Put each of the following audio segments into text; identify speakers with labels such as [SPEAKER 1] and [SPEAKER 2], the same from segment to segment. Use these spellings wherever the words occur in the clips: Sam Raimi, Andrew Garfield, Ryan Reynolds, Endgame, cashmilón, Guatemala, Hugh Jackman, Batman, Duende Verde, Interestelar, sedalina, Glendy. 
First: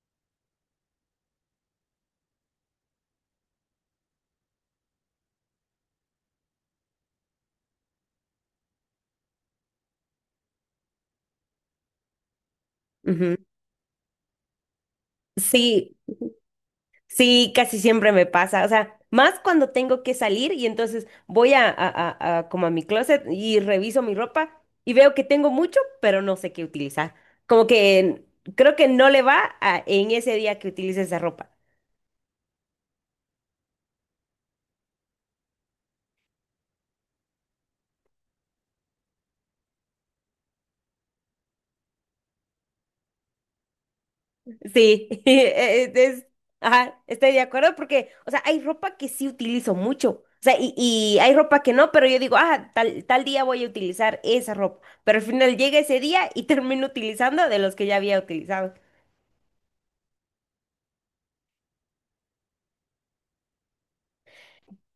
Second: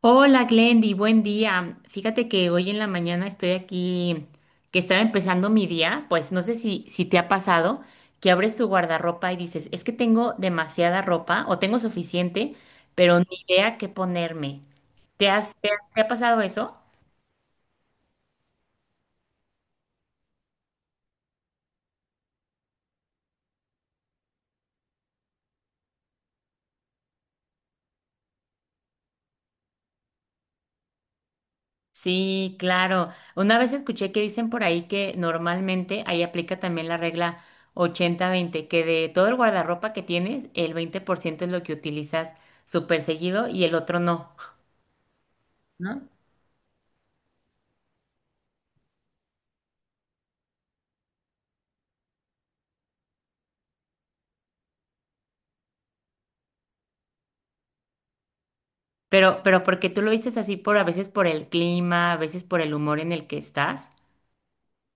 [SPEAKER 1] Hola Glendy, buen día. Fíjate que hoy en la mañana estoy aquí, que estaba empezando mi día, pues no sé si te ha pasado que abres tu guardarropa y dices, es que tengo demasiada ropa o tengo suficiente, pero ni
[SPEAKER 2] Ujú.
[SPEAKER 1] idea qué ponerme. ¿Te has- te ha
[SPEAKER 2] Sí,
[SPEAKER 1] te ha pasado eso?
[SPEAKER 2] Sí, casi siempre me pasa, o sea, más cuando tengo que salir y entonces voy a como a mi closet y reviso mi ropa y veo que tengo mucho, pero no sé qué utilizar. Como que creo que no le va a- en ese día que utilice esa ropa.
[SPEAKER 1] Sí, claro. Una vez escuché que dicen por ahí que normalmente ahí aplica también la regla 80/20, que de todo el guardarropa que tienes, el 20% es lo que utilizas súper seguido y el otro no,
[SPEAKER 2] Sí,
[SPEAKER 1] ¿no?
[SPEAKER 2] ajá, estoy de acuerdo porque, o sea, hay ropa que sí utilizo mucho, o sea, y hay ropa que no, pero yo digo, ah, tal día voy a utilizar esa ropa, pero al final llega ese día y termino utilizando de los que ya había utilizado.
[SPEAKER 1] Pero porque tú lo dices así por a veces por el clima, a veces por el humor en el que estás.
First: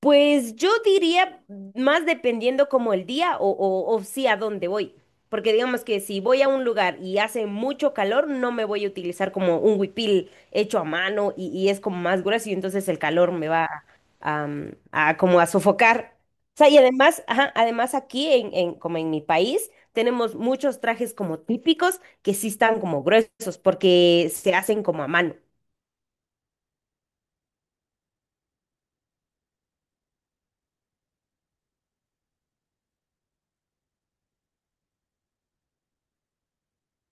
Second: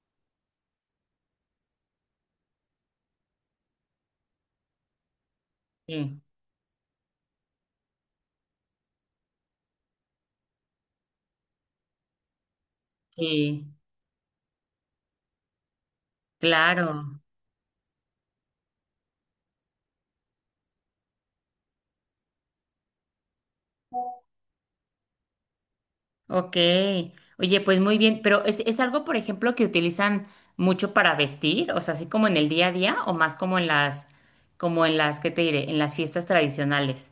[SPEAKER 2] Pues yo diría más dependiendo como el día o sí a dónde voy. Porque digamos que
[SPEAKER 1] Sí.
[SPEAKER 2] si voy a un lugar y hace mucho calor, no me voy a utilizar como un huipil hecho a mano y es como más grueso y entonces el calor me
[SPEAKER 1] Sí,
[SPEAKER 2] va a como a sofocar. O sea, y
[SPEAKER 1] claro.
[SPEAKER 2] además, ajá, además aquí como en mi país tenemos muchos trajes como típicos que sí están como gruesos porque se hacen como a mano.
[SPEAKER 1] Ok. Oye, pues muy bien, pero es algo, por ejemplo, que utilizan mucho para vestir? O sea, así como en el día a día o más como en las, ¿qué te diré? En las fiestas tradicionales.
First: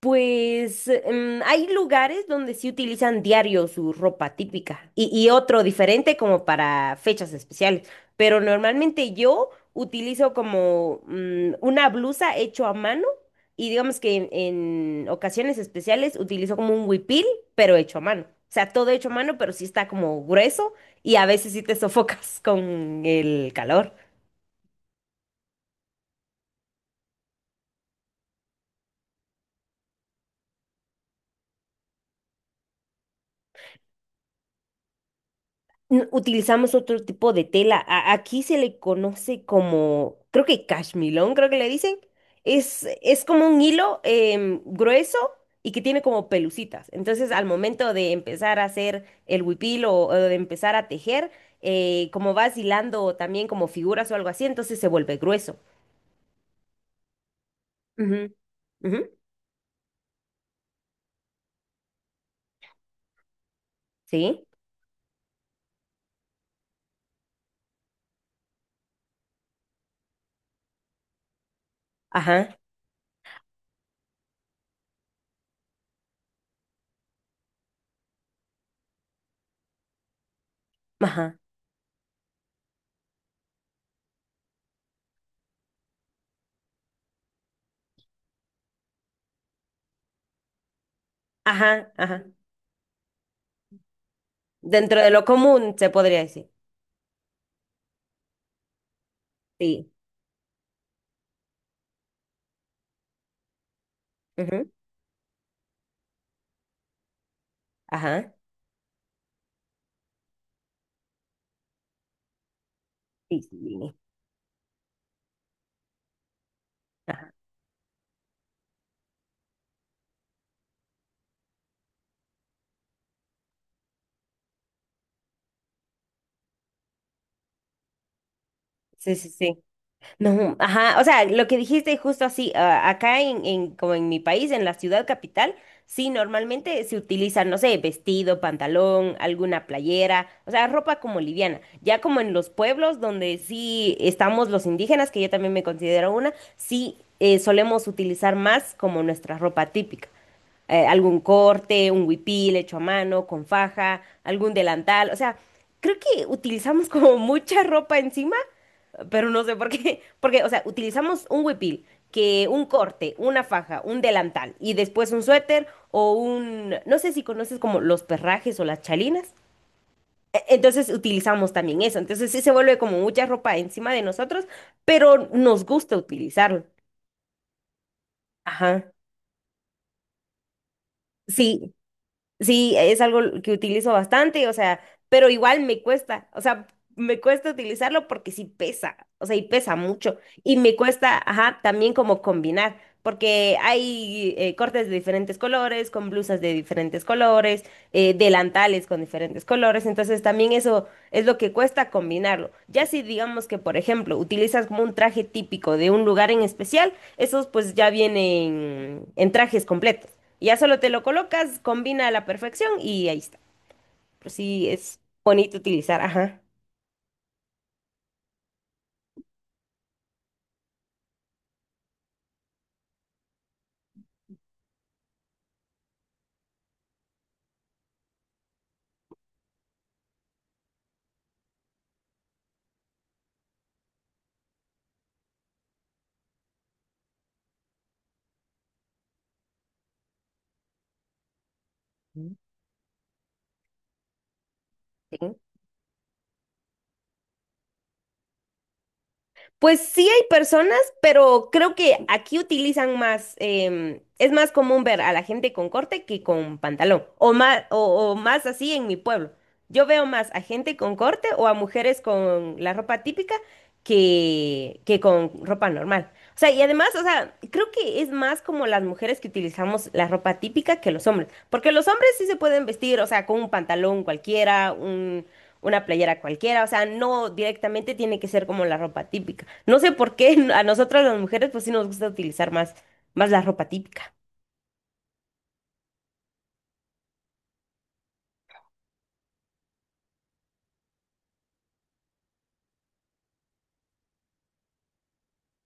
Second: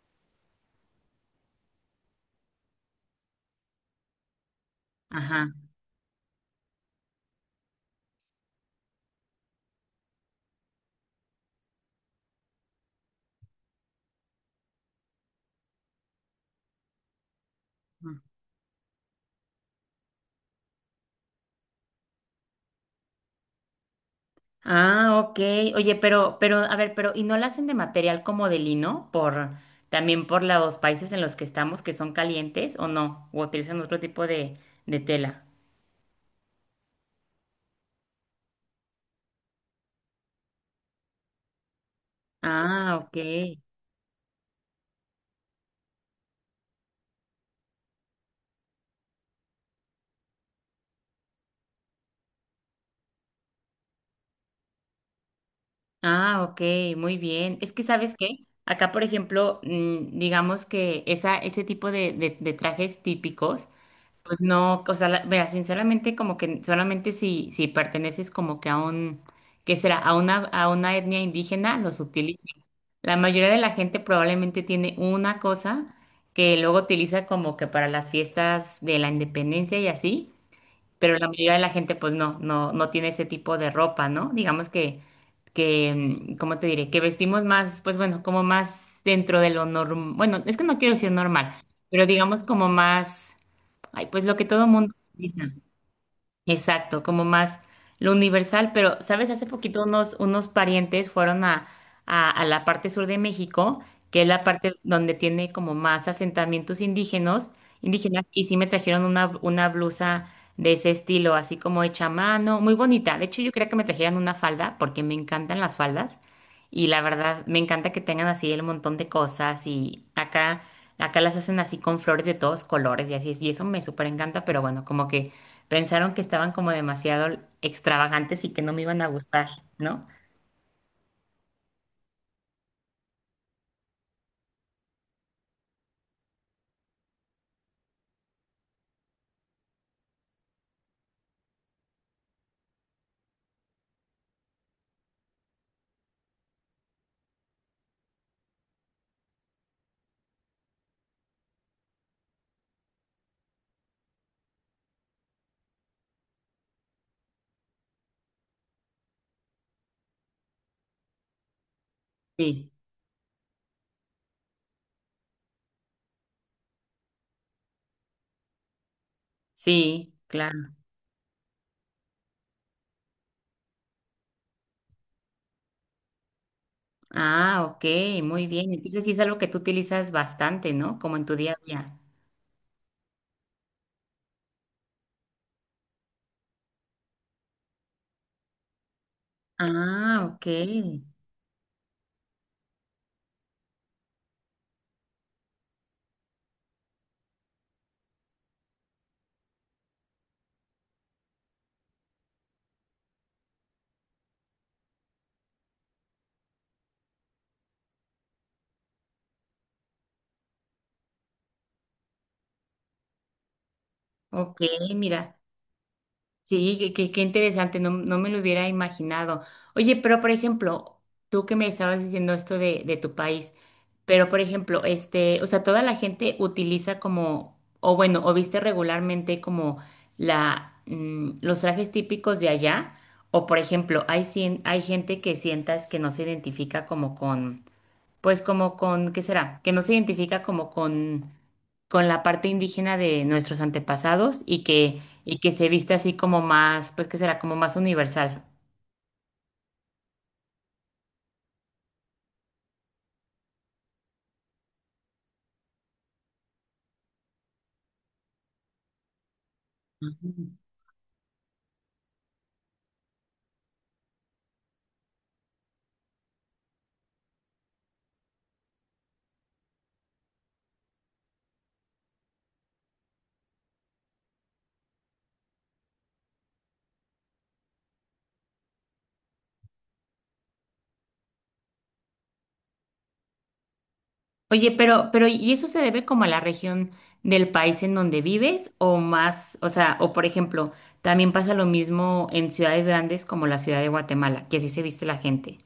[SPEAKER 2] Pues hay lugares donde sí utilizan diario su ropa típica y
[SPEAKER 1] Ajá.
[SPEAKER 2] otro diferente como para fechas especiales, pero normalmente yo utilizo como una blusa hecho a mano y digamos que en ocasiones especiales utilizo como un huipil, pero hecho a mano. O sea, todo hecho a mano, pero sí está como grueso y a veces sí te sofocas con el calor.
[SPEAKER 1] Ah, ok. Oye, pero, a ver, pero, ¿y no la hacen de material como de lino? Por, también por los países en los que estamos que son calientes o no, o utilizan otro tipo de tela.
[SPEAKER 2] Utilizamos otro tipo de tela. Aquí se le conoce como, creo que cashmilón, creo que le dicen. Es,
[SPEAKER 1] Ah, ok.
[SPEAKER 2] es como un hilo grueso y que tiene como pelucitas. Entonces, al momento de empezar a hacer el huipil o de empezar a tejer, como vas hilando también como figuras o algo así, entonces se vuelve grueso.
[SPEAKER 1] Ah, ok, muy bien. Es que, ¿sabes
[SPEAKER 2] Ujú,
[SPEAKER 1] qué? Acá,
[SPEAKER 2] ujú.
[SPEAKER 1] por ejemplo, digamos que esa, ese tipo de trajes típicos, pues
[SPEAKER 2] Sí.
[SPEAKER 1] no, o sea, la- mira, sinceramente, como que solamente si perteneces como que a un, ¿qué será? A una etnia indígena, los utilizas.
[SPEAKER 2] Ajá.
[SPEAKER 1] La mayoría de la gente probablemente tiene una cosa que luego utiliza como que para las fiestas de la independencia y así, pero la
[SPEAKER 2] Ajá.
[SPEAKER 1] mayoría de la gente pues no, no, no tiene ese tipo de ropa, ¿no? Digamos que, ¿cómo te diré? Que vestimos más, pues bueno, como más dentro de lo normal, bueno, es que no quiero decir normal,
[SPEAKER 2] Ajá.
[SPEAKER 1] pero
[SPEAKER 2] Ajá.
[SPEAKER 1] digamos como más, ay, pues lo que todo mundo
[SPEAKER 2] Dentro de lo
[SPEAKER 1] utiliza.
[SPEAKER 2] común, se podría decir.
[SPEAKER 1] Exacto, como más lo universal, pero, ¿sabes? Hace poquito
[SPEAKER 2] Sí.
[SPEAKER 1] unos parientes fueron a la parte sur de México, que es la
[SPEAKER 2] Ujú.
[SPEAKER 1] parte donde tiene como más asentamientos indígenas, indígenas,
[SPEAKER 2] Ajá.
[SPEAKER 1] y sí me trajeron una blusa de ese estilo, así como hecha a mano, muy bonita. De
[SPEAKER 2] Sí,
[SPEAKER 1] hecho, yo quería que me
[SPEAKER 2] sí.
[SPEAKER 1] trajeran una falda, porque me encantan las faldas, y la verdad, me encanta que tengan así el montón de cosas, y acá, acá las hacen así con flores de todos colores, y así es, y eso me súper encanta, pero bueno, como que... Pensaron que estaban como demasiado extravagantes y que no me iban a
[SPEAKER 2] Sí, sí,
[SPEAKER 1] gustar,
[SPEAKER 2] sí.
[SPEAKER 1] ¿no?
[SPEAKER 2] No, ajá, o sea, lo que dijiste justo así, ah, acá como en mi país, en la ciudad capital, sí, normalmente se utiliza, no sé, vestido, pantalón, alguna playera, o sea, ropa como liviana. Ya como en los pueblos donde sí estamos los indígenas, que yo también me considero una, sí solemos utilizar más como nuestra ropa típica algún corte, un huipil hecho a mano, con faja, algún delantal, o sea, creo que utilizamos como mucha ropa encima pero no sé por qué, porque, o sea, utilizamos un huipil, que un
[SPEAKER 1] Sí,
[SPEAKER 2] corte, una faja, un delantal y después un suéter o un, no sé si conoces como los perrajes o las chalinas.
[SPEAKER 1] sí, claro.
[SPEAKER 2] Entonces utilizamos también eso. Entonces sí se vuelve como mucha ropa encima de nosotros, pero nos gusta utilizarlo.
[SPEAKER 1] Ah, ok, muy bien.
[SPEAKER 2] Ajá.
[SPEAKER 1] Entonces sí es algo que tú utilizas bastante, ¿no? Como en tu día a
[SPEAKER 2] Sí,
[SPEAKER 1] día.
[SPEAKER 2] sí, es algo que utilizo bastante, o sea, pero igual me cuesta, o sea, me cuesta utilizarlo porque sí pesa, o sea, y pesa mucho.
[SPEAKER 1] Ah, ok,
[SPEAKER 2] Y me cuesta, ajá, también como combinar. Porque hay cortes de diferentes colores, con blusas de diferentes colores, delantales con diferentes colores, entonces también eso es lo que cuesta combinarlo. Ya si digamos que, por ejemplo, utilizas como un traje típico de un lugar en especial, esos pues ya vienen en trajes completos. Ya solo te lo colocas, combina a la perfección y ahí está. Pero
[SPEAKER 1] ok,
[SPEAKER 2] sí es
[SPEAKER 1] mira.
[SPEAKER 2] bonito utilizar, ajá.
[SPEAKER 1] Sí, qué, qué interesante, no, no me lo hubiera imaginado. Oye, pero por ejemplo, tú que me estabas diciendo esto de tu país, pero por ejemplo, este, o sea, toda la gente utiliza como, o bueno, o viste regularmente como la, los trajes típicos de allá, o por ejemplo, hay, cien- hay gente que sientas que no se identifica como con pues como con, ¿qué será? Que no se identifica como con la
[SPEAKER 2] Mm.
[SPEAKER 1] parte indígena de nuestros antepasados
[SPEAKER 2] Sí.
[SPEAKER 1] y que se viste así como más, pues que será como más universal.
[SPEAKER 2] Pues sí hay personas, pero creo que aquí utilizan más, es más común ver a la gente con corte que con pantalón, o más, o más así en mi pueblo. Yo veo más a gente con corte o a mujeres con la ropa típica que con ropa normal. O sea, y además, o sea, creo que es más como las mujeres que utilizamos la ropa típica que los hombres, porque los hombres sí se pueden vestir, o sea, con un pantalón cualquiera, una playera cualquiera, o sea, no directamente tiene que ser como la ropa típica. No sé por qué a nosotras las mujeres pues sí nos gusta utilizar más, más la ropa típica.
[SPEAKER 1] Oye, pero ¿y eso se debe como a la región del país en donde vives o más, o sea, o por ejemplo, también pasa lo mismo en ciudades grandes como la ciudad de Guatemala, que así se viste la gente?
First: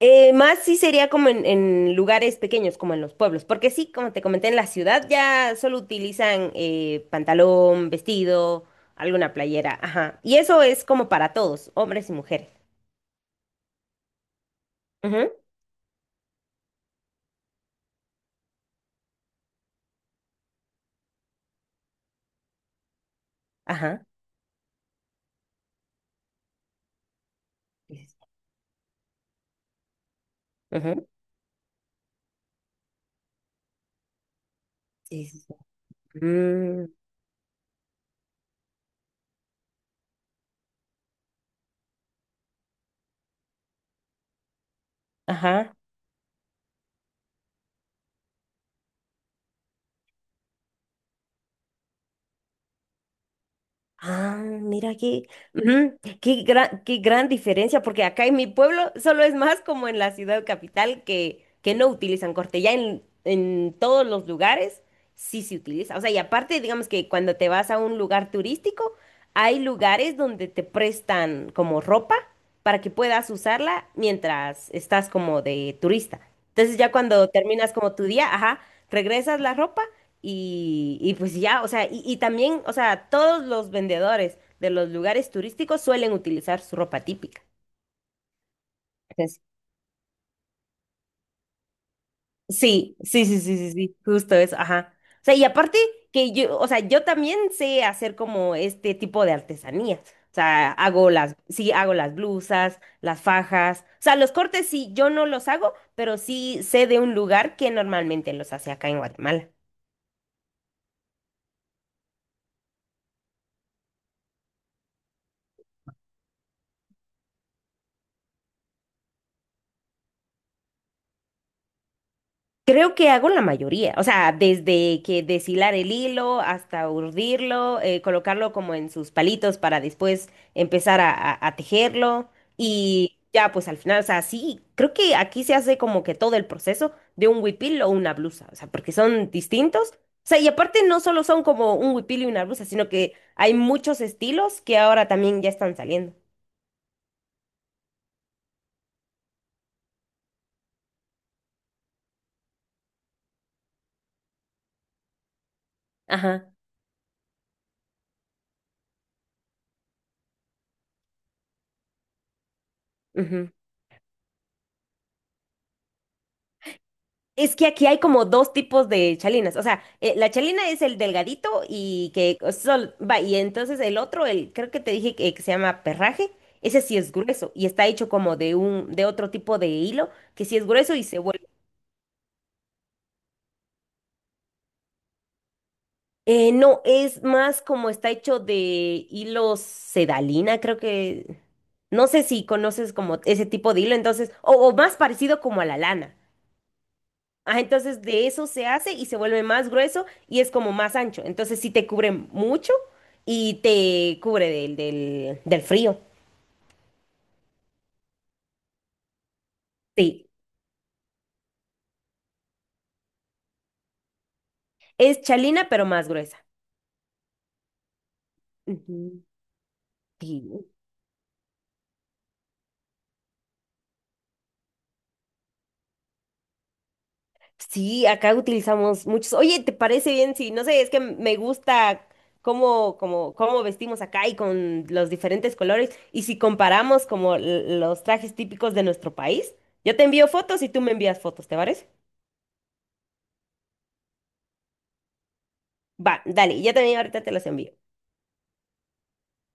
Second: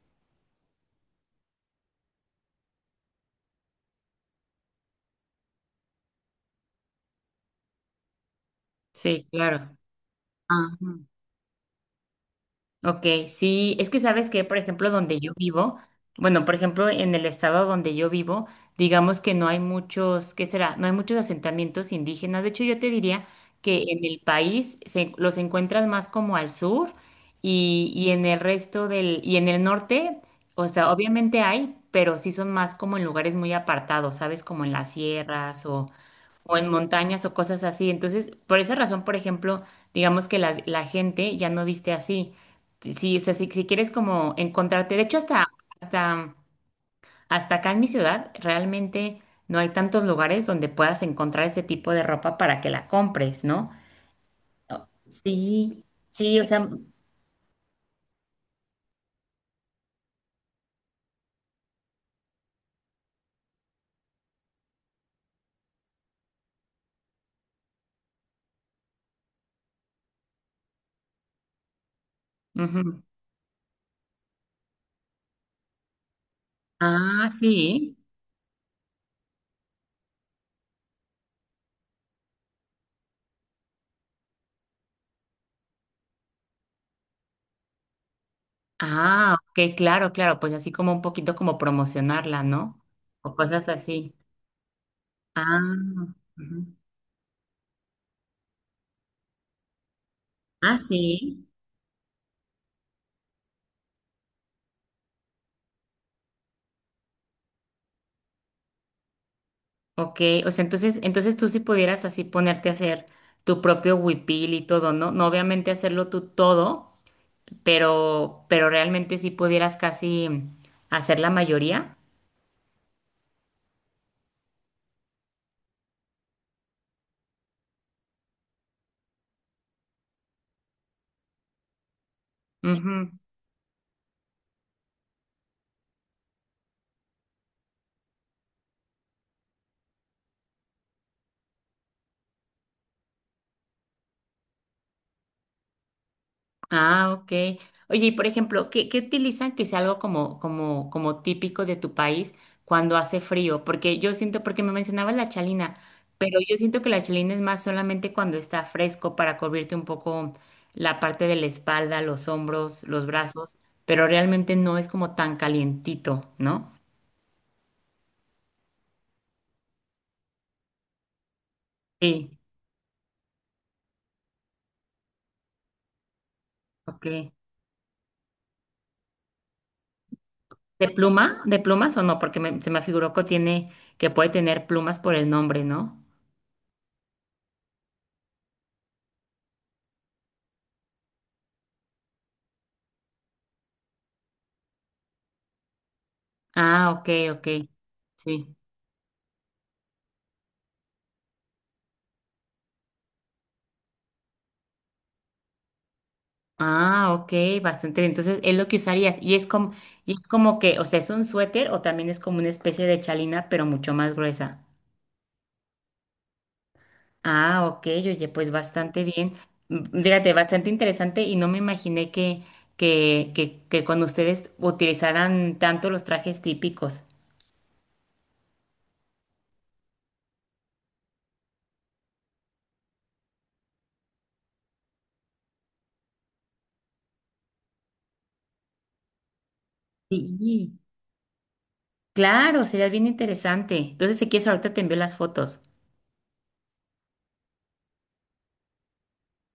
[SPEAKER 2] Más sí sería como en lugares pequeños, como en los pueblos, porque sí, como te comenté, en la ciudad ya solo utilizan pantalón, vestido,
[SPEAKER 1] Sí,
[SPEAKER 2] alguna
[SPEAKER 1] claro.
[SPEAKER 2] playera, ajá. Y eso
[SPEAKER 1] Ajá.
[SPEAKER 2] es como para todos, hombres y mujeres.
[SPEAKER 1] Ok, sí, es que sabes que, por ejemplo, donde yo
[SPEAKER 2] Ujú.
[SPEAKER 1] vivo, bueno, por ejemplo, en el estado donde yo vivo, digamos que no hay muchos, ¿qué será? No hay muchos asentamientos indígenas. De hecho, yo te diría que en
[SPEAKER 2] Ajá.
[SPEAKER 1] el país se- los encuentras más como al sur
[SPEAKER 2] Sí, sí,
[SPEAKER 1] y
[SPEAKER 2] sí.
[SPEAKER 1] en el resto del, y en el norte, o sea,
[SPEAKER 2] Ujú.
[SPEAKER 1] obviamente hay, pero sí son más como en lugares muy apartados, ¿sabes? Como en las
[SPEAKER 2] Sí, sí, sí.
[SPEAKER 1] sierras o en
[SPEAKER 2] Mm,
[SPEAKER 1] montañas o cosas así. Entonces, por esa razón, por ejemplo, digamos que la gente ya no viste así. Sí, o sea, si, si quieres como encontrarte, de hecho, hasta,
[SPEAKER 2] ajá.
[SPEAKER 1] hasta, hasta acá en mi ciudad, realmente no hay tantos lugares donde puedas encontrar ese tipo de ropa para que la compres, ¿no?
[SPEAKER 2] Ah,
[SPEAKER 1] Oh,
[SPEAKER 2] mira qué,
[SPEAKER 1] sí,
[SPEAKER 2] ujú,
[SPEAKER 1] sí, o sea,
[SPEAKER 2] qué gran diferencia, porque acá en mi pueblo solo es más como en la ciudad capital que no utilizan corte. Ya en todos los lugares sí se utiliza. O sea, y aparte, digamos que cuando te vas a un lugar turístico, hay lugares donde te prestan como ropa para que
[SPEAKER 1] ujú.
[SPEAKER 2] puedas usarla mientras estás como de turista. Entonces ya cuando
[SPEAKER 1] Ah,
[SPEAKER 2] terminas como
[SPEAKER 1] sí.
[SPEAKER 2] tu día, ajá, regresas la ropa y pues ya, o sea, y también, o sea, todos los vendedores de los lugares turísticos suelen utilizar su ropa típica.
[SPEAKER 1] Ah,
[SPEAKER 2] Entonces,
[SPEAKER 1] ok, claro, claro, pues así como un poquito como promocionarla, ¿no?
[SPEAKER 2] sí, sí,
[SPEAKER 1] O
[SPEAKER 2] sí, sí,
[SPEAKER 1] cosas
[SPEAKER 2] sí, sí,
[SPEAKER 1] así.
[SPEAKER 2] justo eso, ajá. O sea, y
[SPEAKER 1] Ah,
[SPEAKER 2] aparte que yo, o
[SPEAKER 1] ujú.
[SPEAKER 2] sea, yo también sé hacer como este tipo de artesanías. O sea,
[SPEAKER 1] Ah, sí.
[SPEAKER 2] sí, hago las blusas, las fajas. O sea, los cortes sí, yo no los hago, pero sí sé de un lugar que normalmente los hace acá en Guatemala.
[SPEAKER 1] Ok, o sea, entonces, entonces tú sí pudieras así ponerte a hacer tu propio huipil y todo, ¿no? No obviamente hacerlo tú todo, pero realmente sí pudieras casi hacer la mayoría.
[SPEAKER 2] Creo que hago la mayoría, o sea, desde que deshilar el hilo hasta urdirlo, colocarlo como en sus palitos para después empezar a tejerlo
[SPEAKER 1] Ujú.
[SPEAKER 2] y ya pues al final, o sea, sí, creo que aquí se hace como que todo el proceso de un huipil o una blusa, o sea, porque son distintos, o sea, y aparte no solo son como un huipil y una blusa, sino que hay muchos estilos que ahora también ya están saliendo.
[SPEAKER 1] Ah, ok. Oye, y por ejemplo, ¿qué, qué utilizan que sea algo como, como, como típico de tu país cuando hace frío? Porque yo siento, porque me mencionabas la chalina, pero
[SPEAKER 2] Ajá.
[SPEAKER 1] yo siento que la chalina es más solamente cuando está fresco para cubrirte un poco la parte de la espalda, los hombros, los brazos, pero realmente no es como tan calientito, ¿no?
[SPEAKER 2] Es que aquí hay como dos tipos de chalinas. O sea, la chalina es el delgadito y
[SPEAKER 1] Sí,
[SPEAKER 2] que sol, va, y entonces el otro, el, creo que te dije que se llama perraje, ese sí
[SPEAKER 1] ok.
[SPEAKER 2] es grueso y está hecho como de un, de otro tipo de hilo, que sí es
[SPEAKER 1] ¿De
[SPEAKER 2] grueso y se
[SPEAKER 1] pluma?
[SPEAKER 2] vuelve.
[SPEAKER 1] ¿De plumas o no? Porque me- se me figuró que tiene, que puede tener plumas por el nombre, ¿no?
[SPEAKER 2] No, es más como está hecho de hilo sedalina, creo que. No sé si conoces como ese tipo de hilo, entonces, o más parecido como a la lana.
[SPEAKER 1] Ah, ok, ok.
[SPEAKER 2] Ah, entonces de eso
[SPEAKER 1] Sí.
[SPEAKER 2] se hace y se vuelve más grueso y es como más ancho. Entonces sí te cubre mucho y te cubre del frío.
[SPEAKER 1] Ah, ok, bastante bien. Entonces es lo que usarías. Y es
[SPEAKER 2] Sí,
[SPEAKER 1] como que, o sea, es un suéter o también es como una especie de chalina, pero mucho más gruesa.
[SPEAKER 2] es chalina pero más gruesa.
[SPEAKER 1] Ah, ok, oye, pues bastante
[SPEAKER 2] Ujú.
[SPEAKER 1] bien. Fíjate,
[SPEAKER 2] Sí.
[SPEAKER 1] bastante interesante y no me imaginé que cuando ustedes utilizaran tanto los trajes típicos.
[SPEAKER 2] Sí, acá utilizamos muchos. Oye, ¿te parece bien? Sí, no sé, es que me gusta cómo vestimos acá y con los diferentes colores. Y si comparamos como los trajes típicos de nuestro país, yo te envío fotos y
[SPEAKER 1] Sí.
[SPEAKER 2] tú me envías fotos, ¿te parece?
[SPEAKER 1] Claro, sería bien interesante. Entonces, si quieres, ahorita te envío las fotos.
[SPEAKER 2] Va, dale, ya también ahorita te los envío.